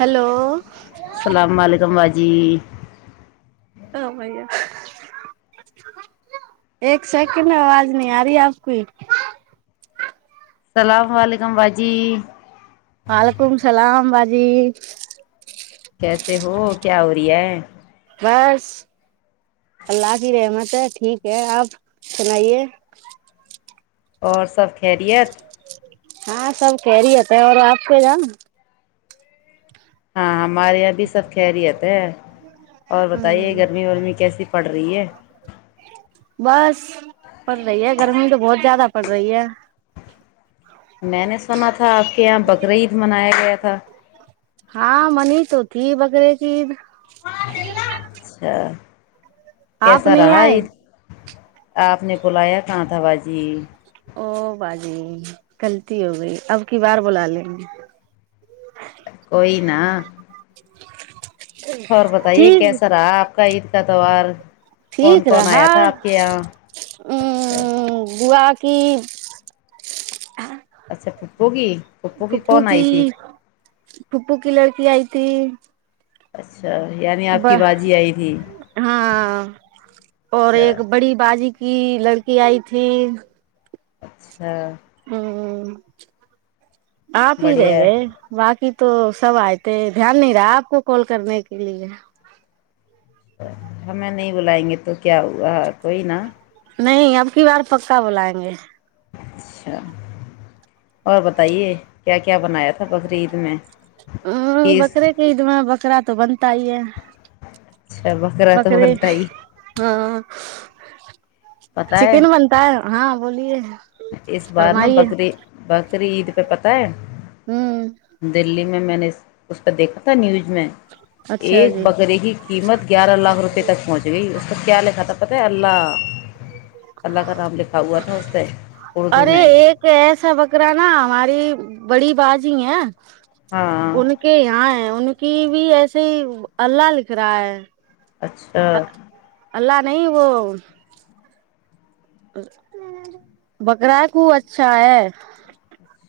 hello السلام علیکم واج جی ہاں بھیا ایک سیکنڈ آواز نہیں آ رہی آپ کو اللام علیکم باجی وعلیکم اللام باجی کیسے ہو کیا ہو رہی ہے بس اللہ کی رحمت ہے ٹھیک ہے آپ سنائیے اور سب کھلے ہاں سب کہہ رہی ہوتا ہے اور آپ سے جان ہاں ہمارے یہاں بھی سب خیریت اور بتائیے ہوں گرمی وورمی کیسی پڑ رہی ہے بند رہی ہے گھر میں تو بہت زیادہ پڑ رہی ہے میں نے سنا تھا تھا آپ کے یہاں بکر عید منایا گیا تھا [inaudible] ہاں منی تو تھی بکرے کی عید میں اچھا آپ کیسا نہیں رہا آئے عید آپ نے بلایا کہاں تھا باجی او بجی غلطی ہو گئی اب کی بار بلا لیں گے کوئی نا ہہ اور بتائیے کیسا رہا آپ کا عید کا تہوار کون ٹھیک کون آیا رہا تھا آپ کے یہاں اچھا ا کہ اچھا تو ہو گی پھوپھوں کی پھوپھوں کی لڑکی آئی تھی جی اچھا یعنی آپ کی باجی آئی تھی ہاں اور اچھا ایک بڑی بازی کہ لڑکی آئی تھی اچھا ہوں آپ ہی رہ بڑھیا ہے گئے باکی تو سب آئے تھے دھیان نہیں رہا آپ کو کال کرنے کے لیے ہمیں نہیں بلائیں گے تو کیا ہوا کوئی نا نہیں اب کی بار پکا بلائیں گے اچھا اور بتائیے کیا کیا بنایا تھا بکرعید میں عیز بکرے کےعید میں بکرا تو بنتا ہی ہے اچھا بکرا تو بنتا ہی ہہ پتہ ہے چکن بنتا ہے ہاں بولیے اس بار ن فرمائیے بکرے بک عید مے پتا ہے ہمم دیلی میں میں نے اس پر دیکا تھا نیوز میں اچھا ایک جی بکرے کی قیمت گیارہ لاکھ روپئے تک پہنچ گئی اس پر کیا لگتا کت پتے اللہ اللہ کا نام لکھا ہوا تھا اس سے ارے ایک ایسا بکرا نا ہماری بڑی باز ہی ہے ہاں ان کے یہاں ہے ان کہ بھی ایسے ہی اللہ لکھ رہا ہے اچھا اللہ نہیں وہ بکرا کو اچھا ہے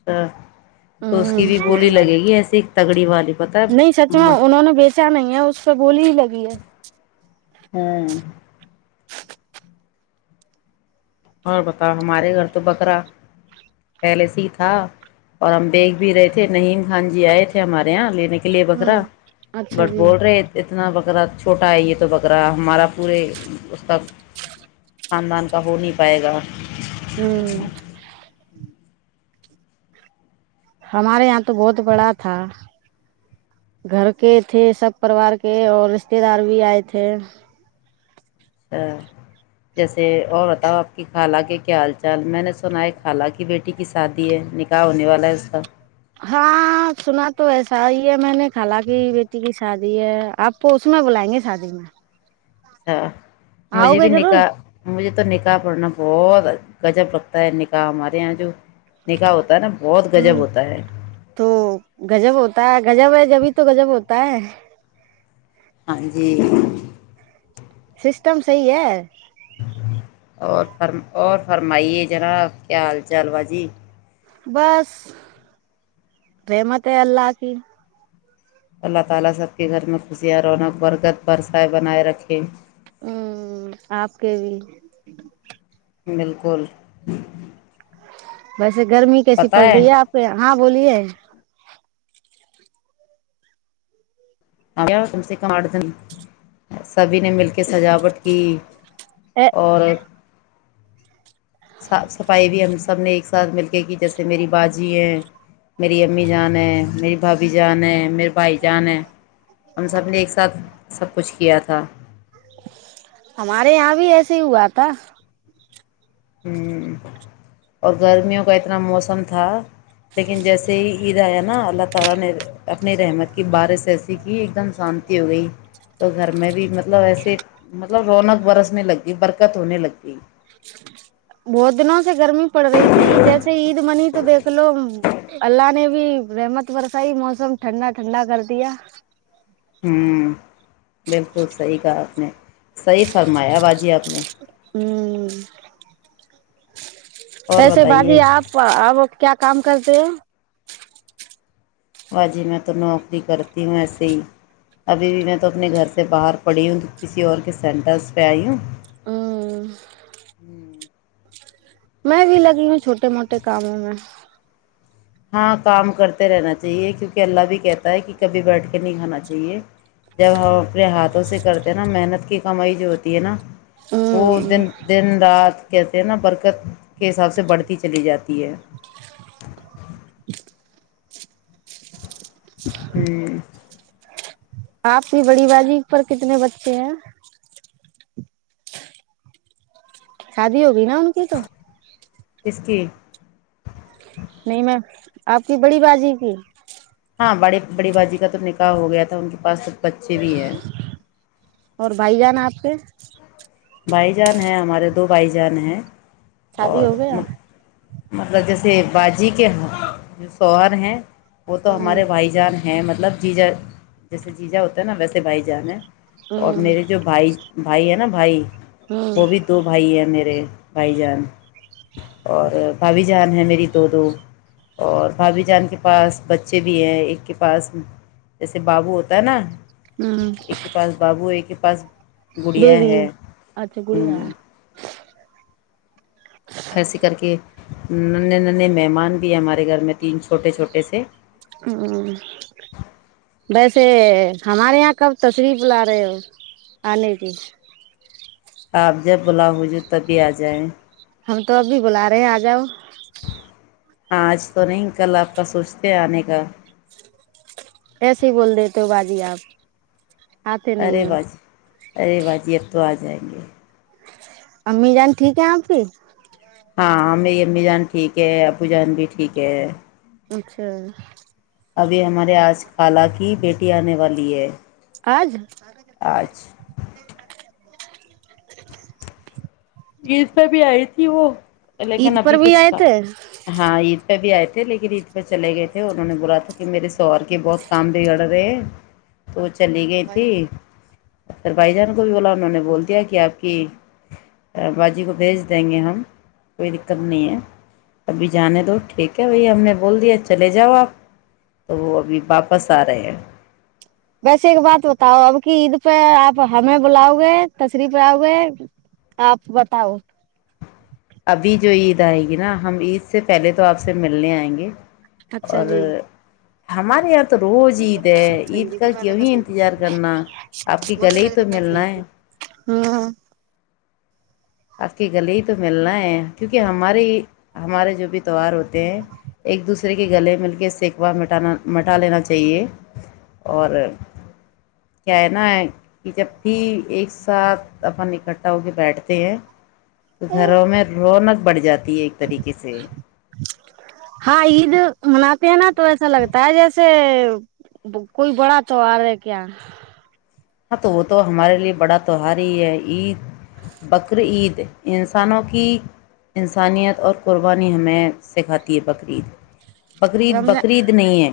اچھا تو اس کی بھی ہ بولی لگے گی ایسی تگڑی والی پت ہے نہیں سچ میںا انہوں نے بیچا نہیں ہے اس سے بولی ہی لگی ہے ہاں اور بتاؤ ہمارے گھر تو بکرا پیلس ہی تھا اور ہم بییکگ بھی رہے تھے نہیںیم خان جی آئے تھے ہمارے یہاں لینے کے لیے ہ بکرا اچھا بٹ جی بول رہے اتنا بکرا چھوٹا ہے یہ تو بکرا ہمارا پورے اس کا خاندان کا ہو نہیں پائے گا ہوں ہمارے یہاں تو بہت بڑا تھا گھر کے تھے سب پروار کے اور رشتے دار بھی آئے تھے اچھا جیسے اور بتاؤ آپ کی خالہ کے کیا حال چال میں نے سنا ہے خالاہ کی بیٹی کی شادی ہے نکاح ہونے والا ہے اس کا ہاں سنا تو ایسا ہی ہے میں نے کال کی بیٹی کی شادی ہے آپ کو اس میں بلائیں گے شادی میں اچھا آؤ مجھے گے بھی ضرور نکاح مجھے تو نکاح پڑنا بہت گجب لگتا ہے نکاح ہمارے یہاں جو نکاح ہوتا ہے نا بہت ہ گجب ہوتا ہے تو گجب ہوتا ہے گجب ہے جبھی تو گجب ہوتا تائ ہاں جی سسٹم صح ہے اور فرم اور فرمائیے جنا کیا حال چال با جی بس رری مت اللہ ہ کہی اللہ تع ہوں آپ کے بھی بالکل بس گرمی کیسی پڑ رہی ہے آپ یہاں بولیے آ کم سے کم آٹھ دن سبھی نے مل کے سجاوٹ کی ا اور صاف صفائی بھی ہم سب نے ایک ساتھ مل کے کی جیسے میری باجی ہیں میری امی جان ہے میری بھابھی جان ہے میرے بھائی جان ہے ہم سب نے ایک ساتھ سب کچھ کیا تھا ہمارے یہاں بھی ایسے ہی ہوا تھا ہوں اور گرمیوں کا اتنا موسم تھا لیکن جیسے ہی اللہ تعالی نے اپنی رحمت کی بارش ایسی کی ایک دمتی ہو گئی تو گھر میں بھی مطلب ایسے مطلب رونق برسنے لگ گئی برکت ہونے لگتی بہت دن سے گرمی پڑ رہی تھی جیسے عید منی تو دیکھ لو اللہ نے بھی رحمت برسائی موسم ٹھنڈا ٹھنڈا کر دیا ہوں بالکل سحی کہا آپ نے سحی فرمایا باجی آپ نے ہوں اور کیسے باجی بتائیے آپ اب کیا کام کرتے ہو باجی میں تو نوکری کرتی ہوں ایسے ہی ابھی بھی میں تو اپنے گھر سے باہر پڑی ہوں کسی اور کے سینٹرس پہ آئی ہوں ہ ہ میں بھی لگی ہوں چھوٹے موٹے کاموں میں ہاں کام کرتے رہنا چاہیے کیونکہ اللہ بھی کہتا ہے کہ کبھی بیٹھ کے نہیں کھانا چاہیے جب ہم اپنے ہاتھوں سے کرتے نا محنت کی کمائی جو ہوتی ہے نا وہ ہوں دن دن رات کہتے ہیں نا برکت کے حساب سے بڑھتی چلی جاتی ہے ٹھ آپ کی بڑی بازی پر کتنے بچے ہیں شادی ہوگی نا ان کی تو کسکی نہیں میں آپ کی بڑی بازی کی ہاں بڑی بڑی بازی کا تو نکاح ہو گیا تھا ان کے پاس سب بچے بھی ہیں اور بھائی جانا آپ کے بھائی جان ہیں ہمارے دو بھائی جان ہیں شادی ہو گیا اور مطلب جیسے بجی کے سوہر ہیں وہ تو ہوں ہمارے بھائی جان ہیں مب مطلب جی جا جیسے جی جا ہوتا ہے نا ویسے بھائی جان ہے اور ہوں میرے جو بھائی بھائی ہے نا بھائی ہوں وہ بھی تو بھائی ہیں میرے بھائی جان اور بھھی بھابھی جان ہیں میری دو دو اور بھابھی جان کے پاس بچے بھی ہیں ایک کے پاس جیسے بابو ہوتا ہے نا ہوں ایک کے پاس بابو ایک کے پس گڑیا بیبی ہے اچھا گڑیا ایسے کر کے ننے نے مہمان بھی ہمارے گھر میں تین چھوٹے چھوٹے سے ہے ویسے ہمارے یہاں کب تشریف ل رہے ہو آنے کی آپ جب بلا ہو جو تب بھی آ جائیں ہم تو اب بھی بلا رہے ہیں آ جاؤ ہاں آج تو نہیں کل آپ کا سوچتے ہیں آنے کا ایسے ہی بول دیتے ہو بازی آپ آتے ارے نہیں ہو باجی ارے باجی اب تو آج جائی گے امی جان ٹھیک ہے آپ کی ہاں میری امی جان ٹھیک ہے اپو جان بھی ٹھیک ہے اچھا ابھی ہمارے آج خال کی بیٹی آنے والی ہے آج آج عید پہ بھی آئی تھی وہ عید لیکن پر ابھی بھی کچھ آئے کا تھے ہاں عید پہ بھی آئے تھ لیکن عید پہ چلے گئے تھے انہوں نے بولا تھا کہ میرے سوہار کے بہت کام بگڑ رہے ہیں تو وہ چ چلی گئی تھی پھر بھائی جان کو بھی بولا انہوں نے بول دیا کہ آپ کی باجی کو بھیج دیں گے ہم کوئی دقت نہیں ہے ابھی جانے دو ٹھیک ہے بھی ہم نے بول دیا چلے جاؤ آپ تو وہ ابھی واپس آ رہے ہیں ویسے ایک بات بتاؤ اب کی عید پہ آپ ہمیں بلاؤ گے تشریف آؤ گے آپ بتاؤ ابھی جو عید آئے گی نا ہم عید سے پہلے تو آپ سے ملنے آئیں گے اچھا اور جی ہمارے یہاں تو روز عید ہے عید کا کیوں ہی انتظار کرنا آپ کے گلے ہی تو ملنا ہے ہاں آقی گلی ہی تو ملنا ہے کیونکہ ہماریے ہمارے جو بھی تہوہار ہوتے ہیں ایک دوسرے کے گلے مل کے سیکوا مٹانا مٹا لینا چاہیے اور کیا ہے نا کہ جب بھی ایک ساتھ اپن اکٹھا ہو کے بیٹھتے ہیں تو گھروں میں رونق بڑھ جاتی ہے ایک طریقے سے ہاں یہ پہنا تو ایسا لگتا ہے جیسے کوئی بڑا تو آ رہا کیا ہاں تو وہ تو ہمارے لے بڑا تہوار ہی ہے عید بقرعید انسانوں کی انسانیت اور قربانی ہمیں سکھاتی ہے بقرعید بقرید رمضان بقرعید نہیں ہے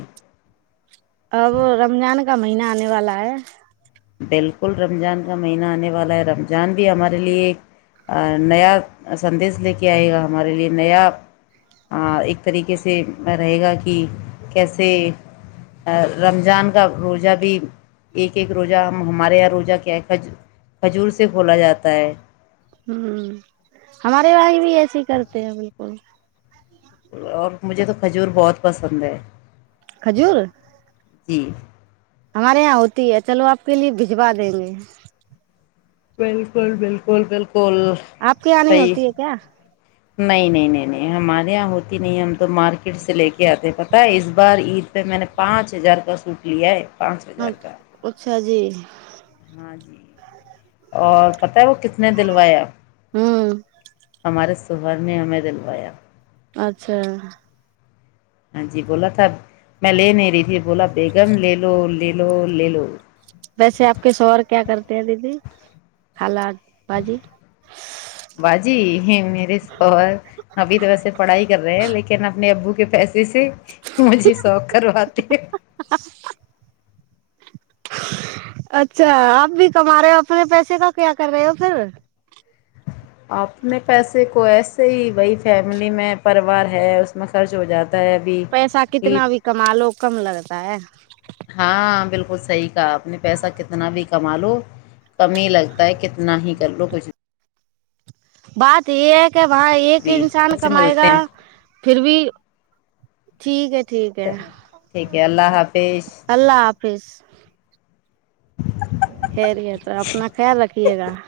اب رمضان کا مہینہ آنے والا ہے بالکل رمضان کا مہینہ آنے والا ہے رمضان بھی ہمارے لیے ایک نیا سندیش لے کے آئے گا ہمارے لیے نیا ایک طریقے سے رہے گا کہ کیسے رمضان کا روجہ بھی ایک ایک روزہ ہمارے یہاں روزہ کیا ہے کھجور سے کھولا جاتا ہے ہ ہمارے والائی بھی ایسے ہی کرتے ہیں بالکل اور مجھے تو کھجور بہت پسند ہے کھجور جی ہمارے یہاں ہو تی ہے چلو آپ کے لیے بھجوا دیں گے بالکل بالکل بالکل آپ کے یہاں نہیں صحیح ہوتی ہے کیا نہیں نہیں نہیں نہیں ہمارے یہاں ہوتی نہیں ہم تو مارکیٹ سے لے کے آتے ہیں پتہ ہے اس بار عید پہ میں نے پانچ ہزار کا سوٹ لیا ہے پانچ ہزار کا [inaudible] [inaudible] ہاں جی اور پت ہے وہ کتنے دلویاپ ہوں ہمارے تو ہر نے ہمیں دلوایا اچھا ہاں جی بولا تھا میں لے نہیں رہی تھی بولا بیگم لے لو لےو مے لوگ ویسے آپ کے شوور کیا کرتے ہیں دیدی خالا بجی باجی میرے س ابھی تو ویسے پڑھائی کر رہے ہیں لیکن اپنے ابو [inaudible] [inaudible] اچھا آپ بھی کما رہے ہو اپنے پیسے کا کیا کر رہے ہو پھر اپنے پیسے کو ایسے ہی بائی فیملی میں پوار ہے اس میں خرچ ہو جاتا ہے ابھی پیسہ کتنا عید بھی کم لو کم لگتا ہے ہاں بالکل صحیح کہا اپنے پیسہ کتنا بھی کما لو کمی ہی لگتا ہے کتنا ہی تلر کوئیس بات ایک کہ وہاں ایک بھی انسان پھر سے کمائے ملتے گا ہیں پھر بھی ٹھیک ہے ٹھیک ہے ٹھیک ہے اللہ حافظ خری ہے تو اپنا خیال رکھیے گا